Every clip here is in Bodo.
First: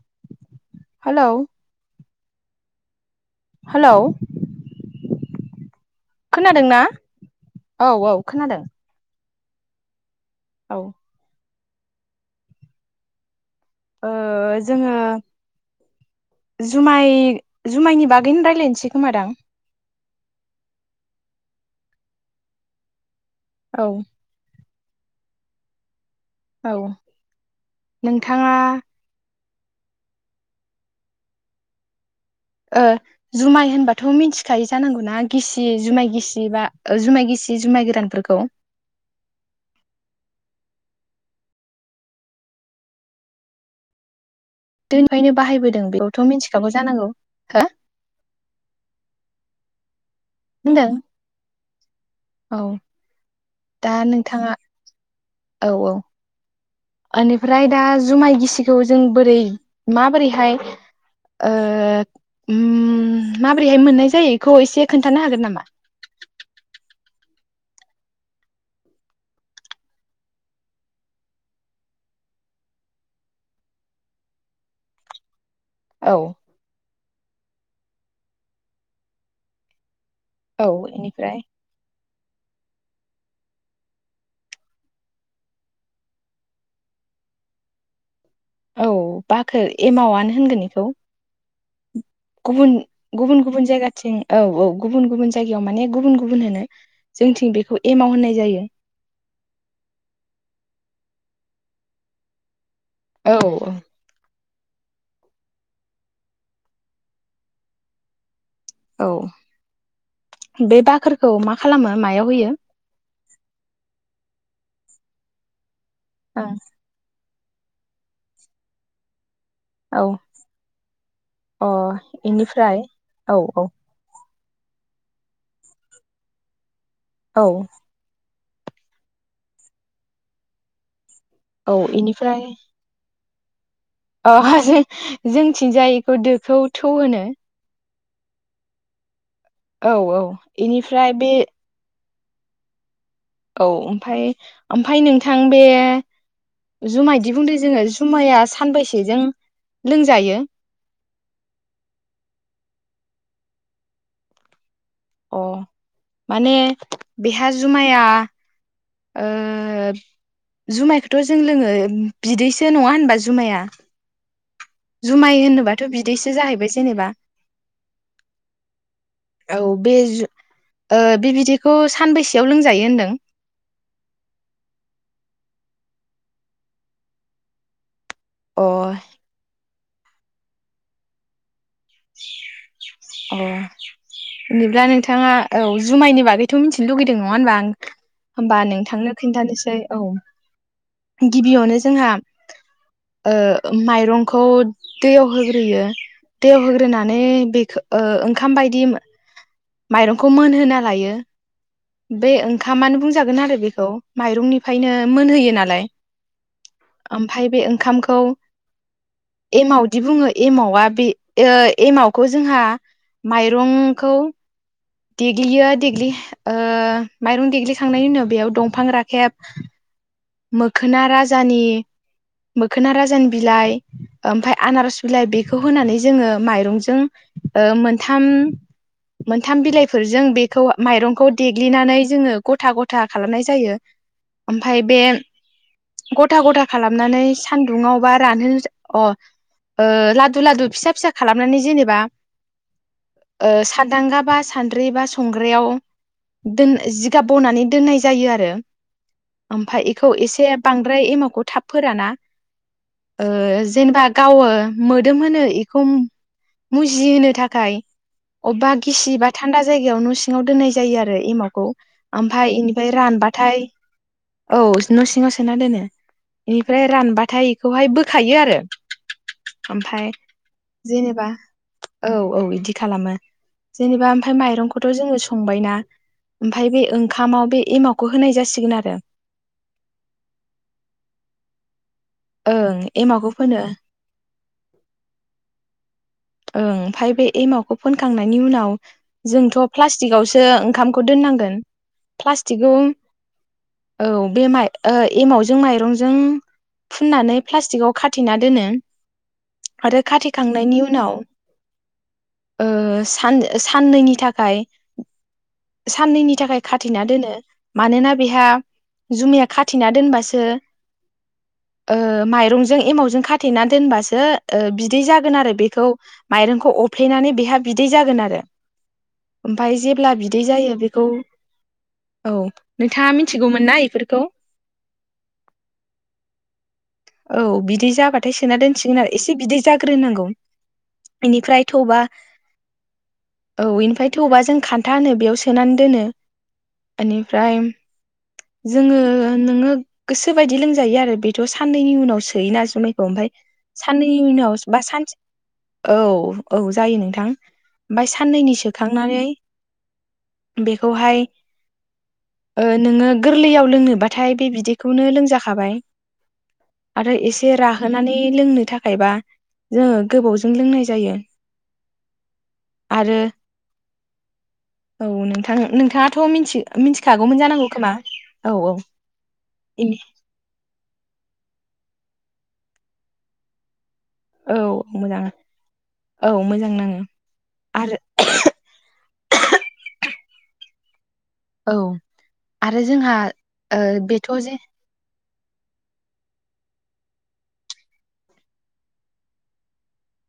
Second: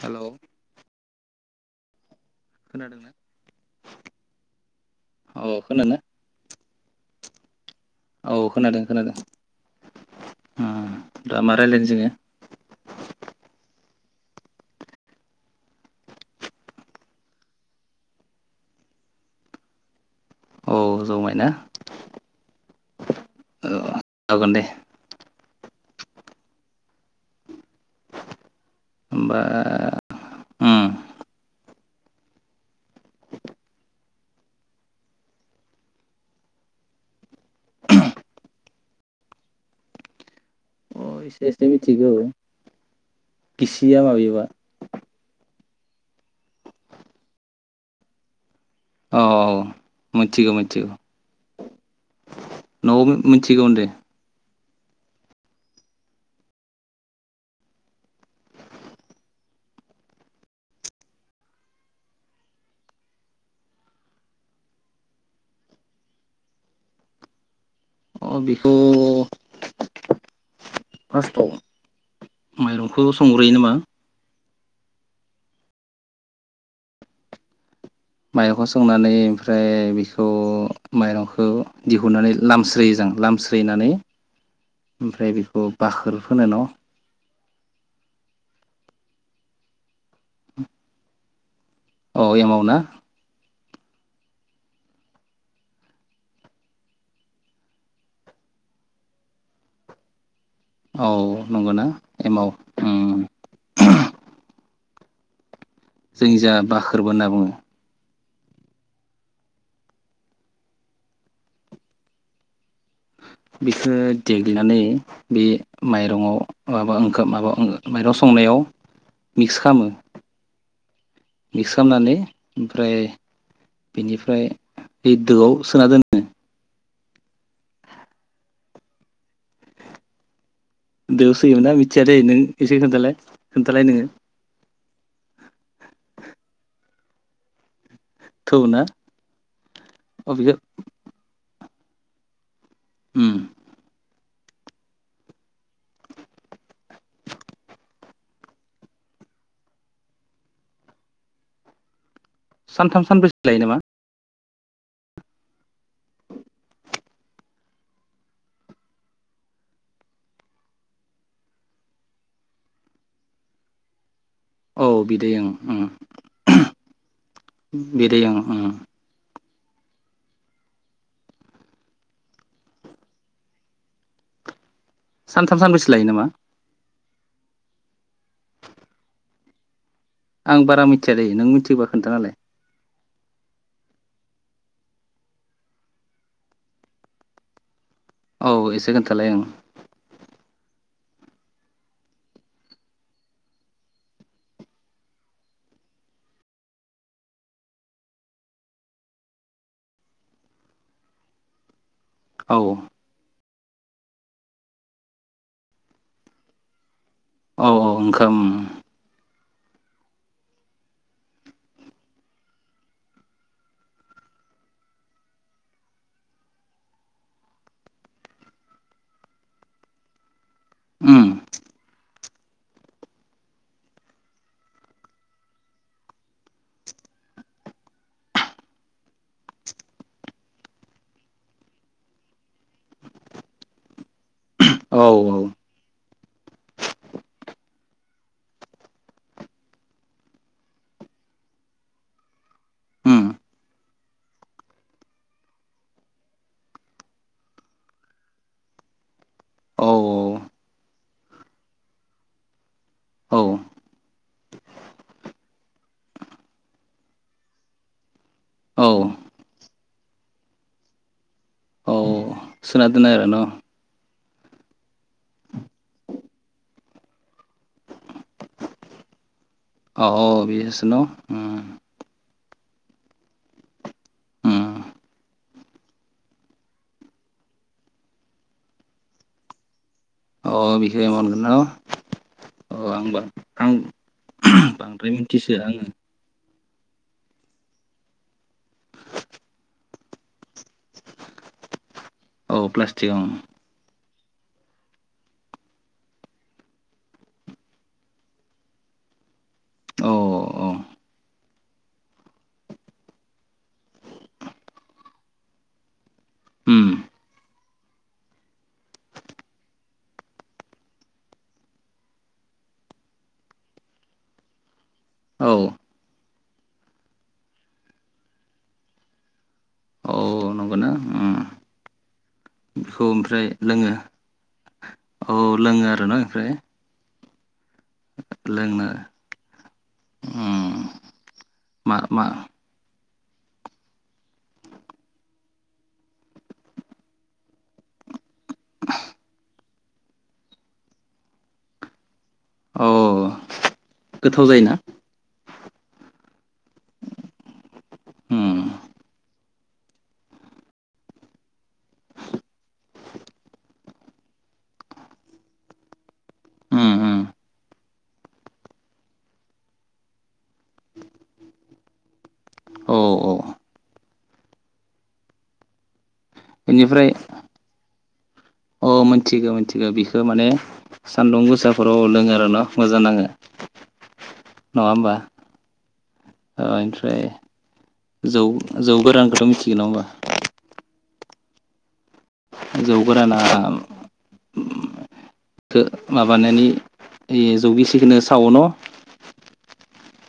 हेलौ। हेलौ खोनादोंना? हेलौ। औ खोनादो ना? खोनादोंना? औ खोनादों खोनादों। औ दामा रायलायनो जोङो। जोङो जुमाय जुमायनि बागैनो रायज्लायनो सै खोमा दां। औ जुमाय ना। औ जागोन दे। औ नोंथाङा होमबा उम। जुमाय होनबाथ' मिथिखायो जानांगौना गिसि जुमाय गिसि बा जुमाय गिसि जुमाय गोरानफोरखौ अ एसे एसे मिथिगौ गिसिया माबेबा गोदोनिफ्रायनो बाहायबोदों बेखौथ' मिथिखागौ जानांगौ हो। मोनथिगो मोनथिगौ होनदों औ न' मोनथिगौनो दे। दा नोंथाङा औ औ। बेनिफ्राय दा जुमाय गिसिखौ जों बोरै माबोरैहाय माबोरैहाय मोननाय जायो बेखौ एसे खोन्थानो हागोन नामा? अ बेखौ फार्स्टआव माइरंखौ संग्रोयो नामा। औ। माइरंखौ संनानै ओमफ्राय बेखौ औ थ' बेनिफ्राय माइरंखौ दिहुन गुनानै लामस्रोयो जों लामस्रोनानै ओमफ्राय बेखौ बाखोर फोनो न' औ बाखोर एमावा आनो होनगोन बेखौ औ एमाव गुबुन ना गुबुन गुबुन जायगाथिं औ औ गुबुन गुबुन जायगायाव माने गुबुन गुबुन होनो जोंथिं बेखौ एमाव होननाय जायो औ नंगौना एमाव उम औ जोंनि जा बाखोरबो होनना बुङो औ बे बाखोरखौ मा खालामो मायाव होयो बेखौ देग्लिनानै बे माइरंआव माबा ओं माबा माइरं संनायाव मिक्स खालामो ओं औ अ मिक्स खालामनानै इनिफ्राय ओमफ्राय औ औ बेनिफ्राय दोआव सोना दोनो औ दोआव औ सोयोमोनना मिथिया दे नों इनिफ्राय एसे खोन्था लाय अ जोंनिथिंजाय इखो दोखौ थौ होनो। थौ ना। औ औ अ बेखौ इनिफ्राय बे। उम औ ओमफाय। ओमफाय नोंथां बे जुमायदि बुंदों जोङो जुमाया सानबैसेजों लोंजायो। सानथाम सानब्रैसो लायोनामा। अह माने बेहा जुमाया ओह जुमायखोथ जों लोङो बिदैसो नङाहोनबा जुमाया। औ बिदै जुमाय ओं उम होनोबाथ' बिदैसो जाहैबाय जेनेबा बिदै ओं उम। औ बे जु ओह बे बिदैखौ सानबैसेआव लोंजायो होनदों। सानथाम सानब्रैसो लायोनामा। अह। आं बारा मिथियालै नों मिथियोबा खोन्थाना होलाय। अह बिदिब्ला नोंथाङा औ जुमायनि बागैथ मिथिनो लुगैदों नङाहोनबा आं औ होमबा एसे नोंथांनो खोन्थालाय ओं खिन्थानोसै औ। गिबियावनो जोंहा ओह माइरंखौ दैयाव होग्रोयो दैयाव होग्रो गोनानै बेखो ओह ओंखाम बायदिम। माइरंखौ मोनहोनालायो। बे औ ओंखामानो बुंजागोनआरो बे औ माइरंनिफायनो मोनहोयोनालाय। ओमफाय बे औ औ ओंखामखौ ओंखाम एमावदि बुङो एमावा बे ओह एमावखौजोंहा माइरंखौ देग्लियो देग्लि ओ माइरं देग्लिखांनायनि उनाव बेयाव दंफां राखेब मोखोना उम राजानि मोखोना राजानि बिलाइ ओमफाय आनारस बिलाइ बेखौ होनानै जोङो माइरंजों ओ मोनथाम मोनथाम बिलाइफोरजों बेखौ माइरंखौ देग्लिनानै जोङो गथा गथा खालामनाय जायो। ओमफाय बे औ औ गथा गथा खालामनानै सान दुङाव बा रानहो अ ओ लादु लादु फिसा फिसा खालामनानै जेनेबा उम ओ सान्दांगा बा सानद्रि बा संग्रायाव दोन जिगाब बनानै दोनाय जायो आरो। आम औ थौ एसेब बांद्राय एमावखौ थाब फोराना औ ओह जेनबा गावो मोदोमहोनो इखौ मुजिहोनो थाखाय अबेबा औ गिसि बा थान्दा जायगायाव न सिङाव दोननाय जायो आरो एमावखौ। औ ओमफाय सोना इनिफाय दोनो आरो न' रानबाथाय। औस। न' सिङाव सोना दोनो इनिफ्राय रानबाथाय बेखौहाय बोखायो आरो। ओमफाय औ औ बे [unintelligible] न' उम। दि खालामो। जेनेबा आमफाय उम माइरंखौथ जोङो स संबायना ओमफाय बे ओंखामाव बे एमावखौ होनाय जासिगोन आरो अ बिसोरो मोनगोन न' ओं अ आं एमावखौ फोनो आं बांद्राय मिथिसोआ आङो ओं ओमफाय बे एमावखौ फोनखांनायनि उनाव जोंथ' प्लास्टिकआवसो ओंखामखौ दोननांगोन। औ प्लास्टिकखौ प्लास्टिकआव ओम औ बे माइ एमावजों माइरंजों फुननानै प्लास्टिकआव खाथेना दोनो। आरो औ औ खाथेखांनायनि उ ओ सान-साननैनि थाखाय साननैनि थाखाय उम खाथेना दोनो। मानोना बेहा जुमाया खाथेना दोनबासो ओ माइरंजों एमावजों खाथेना दोनबासो ओ बि दि जागोन औ आरो बे माइरंखौ अफ्लेनानै बेहा बिदै जागोन आरो ओमफाय जेब्ला औ बि दै जायो नंगौना बेखौ उम औ बेखौ नोंथाङा ओमफ्राय मिथिगौमोन ना लोङो इफोरखौ औ लोङो आरो ना ओमफ्राय औ बिद दि जाबाथाय सोना लोंनो दोनसिगोन आरो एसे बिदै जाग्रोनांगौ उम बेनिफ्राय मा थबा मा औ इनिफ्राय थौबा जों खान्था होनो बेयाव सोनानै दोनो इनिफ्राय जोङो नोङो गोसोबायदि लोंजायो आरो बेथ' साननैनि उनावसो थोयोना औ जुमायखौ ओमफ्राय साननैनि गोथाव उनाव जायोना बा सानसे औ। औ जायो नोंथां ओमफ्राय साननैनि उम सोखांनानै बेखौहाय ओ नोङो गोरलैयाव लोङोबाथाय बे बिदैखौनो लोंजाखाबाय। उम आरो उम एसे राहोनानै लोंनो थाखायबा जोङो गोबावजों लोंनाय जायो। औ आरो औ। औ नोंथां नोंथाङा थ' मिथि बेनिफ्राय मिथिखागौमोन जानांगौ खोमा। औ औ अ मिथिगौ मिथिगौ बिखौ माने सान्दुं गोसाफोराव लोङो आरो ना मोजां नाङो। औ नङा होमबा मोजां औ ओ मोजां नाङो इनिफ्राय आरो जौ जौ गोरान बेथ' मिथिगो नङा होमबा? औ। आरो जौ जोंहा ओ गोरानाखौ बेथ' जे गो माबानानै जौगिसिखोनो सावो न?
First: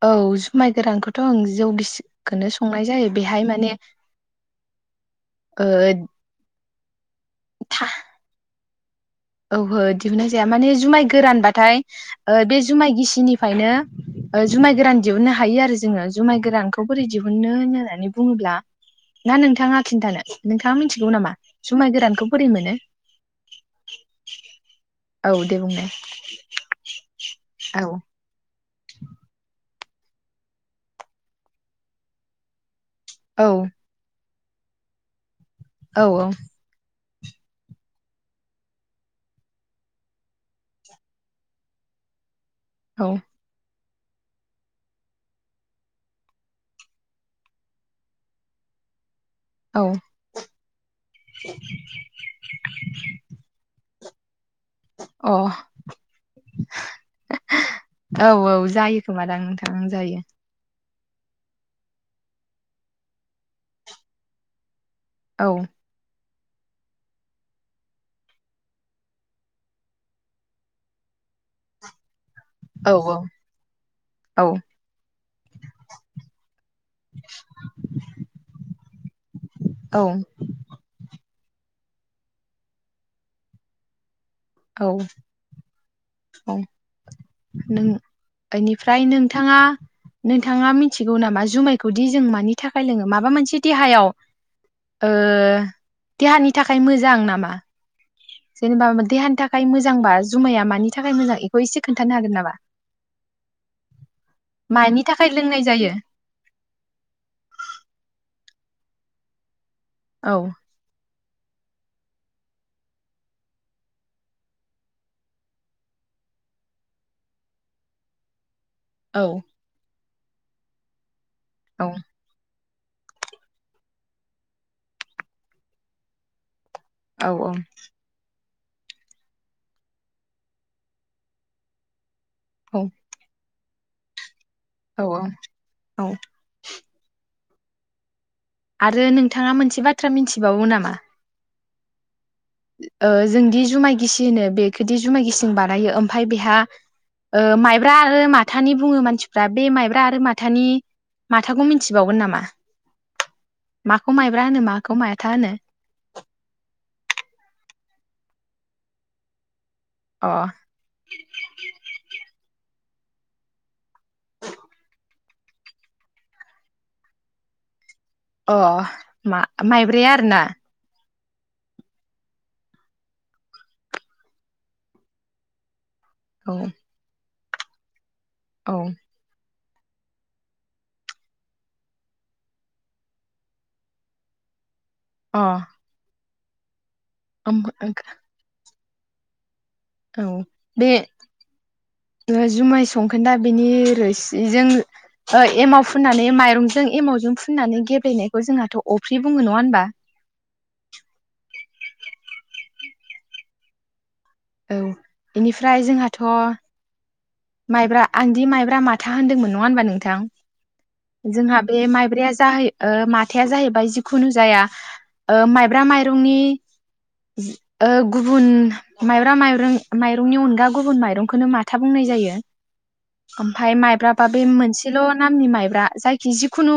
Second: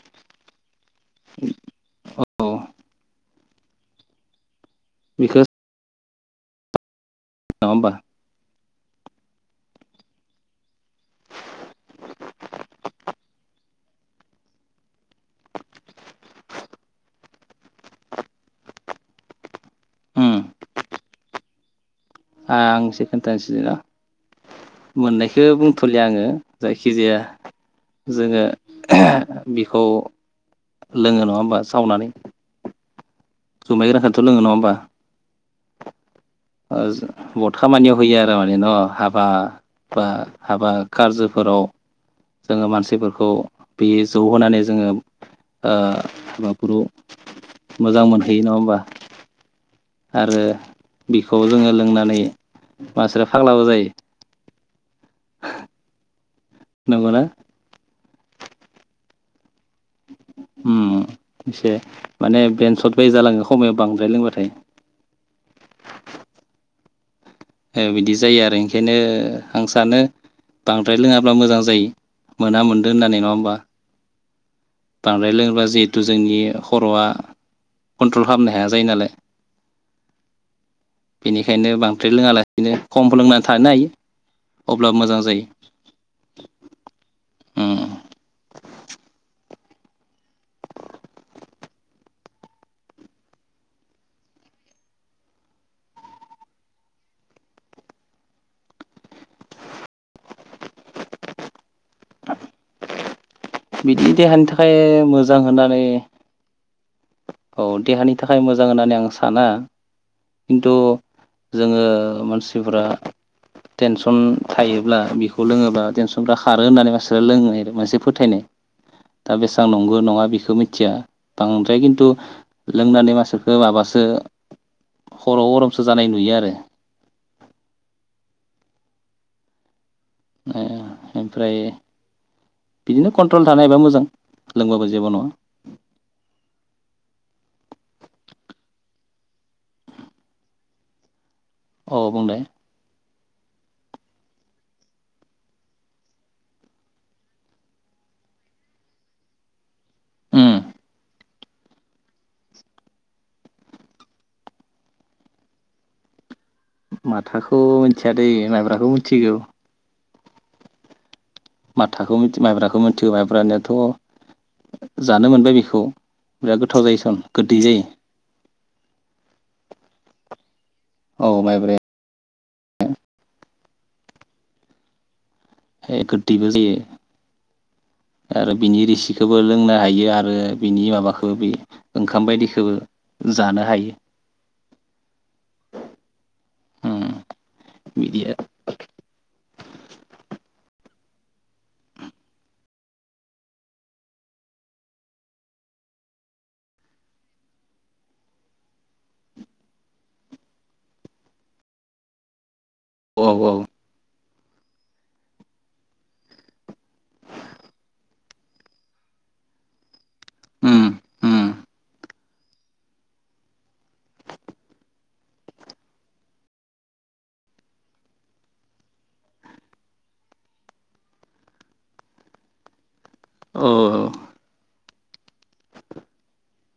औ जुमाय गोरानखौथ' आं जौ औ गिसिखौनो संनाय जायो बेहाय माने बेखौ ओ। नङा होमबा? औहो दिहुननाय जाया माने जुमाय गोरानबाथाय ओ बे जुमाय गिसिनिफ्रायनो जुमाय गोरान दिहुननो हायो आरो जोङो जुमाय गोरानखौ बोरै दिहुननो होननानै बुङोब्ला ना नोंथाङा खिन्थानो उम नोंथाङा मिथिगौ नामा जुमाय गोरान आं इसे खोनथानसै ना औ मोननायखौ दे बुंनाय बुंथ'लिया आङो जायखिजाया औ जोङो बि खौ लोङो नङा होमबा सावनानै? औ जुमाय [unintelligible] थ' लोङो नङा होमबा? औ औ। ओ बहुद खामानियाव होयो आरो माने न हाबा बा हाबा कारजोफोराव। जोङो औ मानसिफोरखौ बे जौहोनानै जोङो ओ हाबाफोरखौ मोजां मोनहैयो नङा होमबा? औ आरो बिखौ जोङो लोंनानै मानसिफोरा फाग्लाबो जायो। अ। नंगौ ना? औ औ जायो खोमादां नोंथां जायो। ओम एसे माने बेन्सट बाय जालाङो समायाव बांद्राय लोंबाथाय। औ बिदि जायो आरो ओंखायनो आं सानो बांद्राय लोङाब्ला मोजां जायो। मोना औ मोनदों होननानै नङा होमबा। औ बांद्राय लोङोब्ला जिहेथु जोंनि खर'आ कन्ट्रल खालामनो हाया जायो नालाय। औ बेनिखायनो बांसिन ओफ्राय लोङा लासिनो खम लोंनानै थानो हायो। औ अब्ला मोजां जायो औ नों उम बेनिफ्राय नोंथाङा नोंथाङा मिथिगौ नामा जुमायखौदि जों मानि थाखाय लोङो माबा मोनसे देहायाव देहानि थाखाय मोजां नामा जेनेबा देहानि नि थाखाय मोजांबा जुमाया मानि थाखाय मोजां बेखौ एसे खोन्थानो हागोन नामा? बिदि देहानि थाखाय मानि थाखाय मोजां लोंनाय होननानै जायो औ देहानि थाखाय मोजां होननानै आं साना। औ खिन्थु जोङो मानसिफोरा टेनसन थायोब्ला बिखौ लोङोब्ला टेनसनफ्रा खारो होननानै मानसिफोरा लोंङो मोनसे फोथायनाय। औ दा बेसेबां नंगौ नङा बेखौ मिथिया। बे औ किनटु लोंनानै मासिफोरखौ माबासो खर' गरमसो जानाय नुयो आरो। औ ओं ए ओमफ्राय औ बिदिनो कन्ट्रल थानाय एबा मोजां। लोंबाबो औ जेबो औ नङा औ। आरो नोंथांङा मोनसे बाथ्रा मिनथिबावो नामा। अ बुंनाय। ओ जोंदि जुमाय गिसि होनो बेखोदि जुमाय गिसिंजों बानायो ओमफ्राय बेहाओ माइब्रा आरो माथानि बुङो मानसिफ्रा बे माइब्रा। दा आरो उम माथानि। माथाखौ मिनथिबावगोन नामा माखौ माइब्रा होनो माखौ मायथा होनो? माथाखौ मिथियादै माइब्राखौ मिथिगौ। अ बेखौ मिथिगौ मायब्रानियाथ'। जानो मोनबाय बेखौ बिराद गोथाव जायोसन गोदै जायो। अ मा माइब्राया आरो ना? औ माइब्राया। ए गोदैबो औ जायो। आरो औ बिनि रिसिखोबो लोंना हायो आरो बिनि माबाखो बे ओंखाम बायदिखो जानो हायो। अ। उम ओम-ओग। बिदि बे जुमाय संखोनदा बेनि रोसिजों ओ एमाव फुननानै माइरंजों एमावजों फुननानै गेब्लेनायखौ जोंहाथ' अफ्रि बुङो नङा होनबा। औऔ औ इनिफ्राय जोंहाथ'। माइब्रा आंदि माइब्रा माथा होनदोंमोन नङा होनबा उम नोंथां। उम जोंहा। बे माइब्राया जाहै माथा जाहैबाय जिखुनु जाया ओ माइब्रा माइरंनि ओ गुबुन माइब्रा माइरं माइरंनि अनगा गुबुन माइरंखौनो माथा बुंनाय जायो। [unintelligible] औ ओमफाय औ माइब्राबा बे मोनसे। एसेल' नामनि माइब्रा जायखि जिखुनु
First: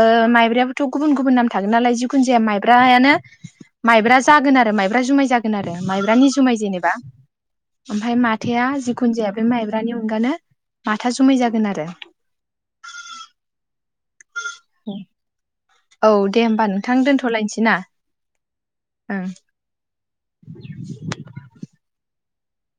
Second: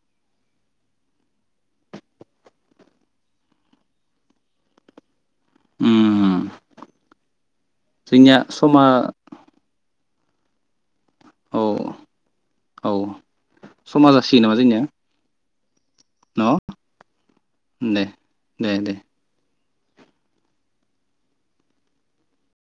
ओ माइब्रायाबोथ' गुबुन गुबुन नाम थागोन नालाय जिखुनु जाया माइब्रायानो माइब्रा जागोन आरो माइब्रा जुमाय जागोन आरो माइब्रानि उम जुमाय जेनेबा। ओमफ्राय जोंनिया माथाआ समा जिखुनु जाया बे माइ नि अनगानो। माथा जुमाय औ जागोन आरो। औ समा जासिगोन नामा जोंनिया औ दे होमबा न' नोंथां दोनथ'लायनोसै ना दे दे दे ओं। [unintelligible]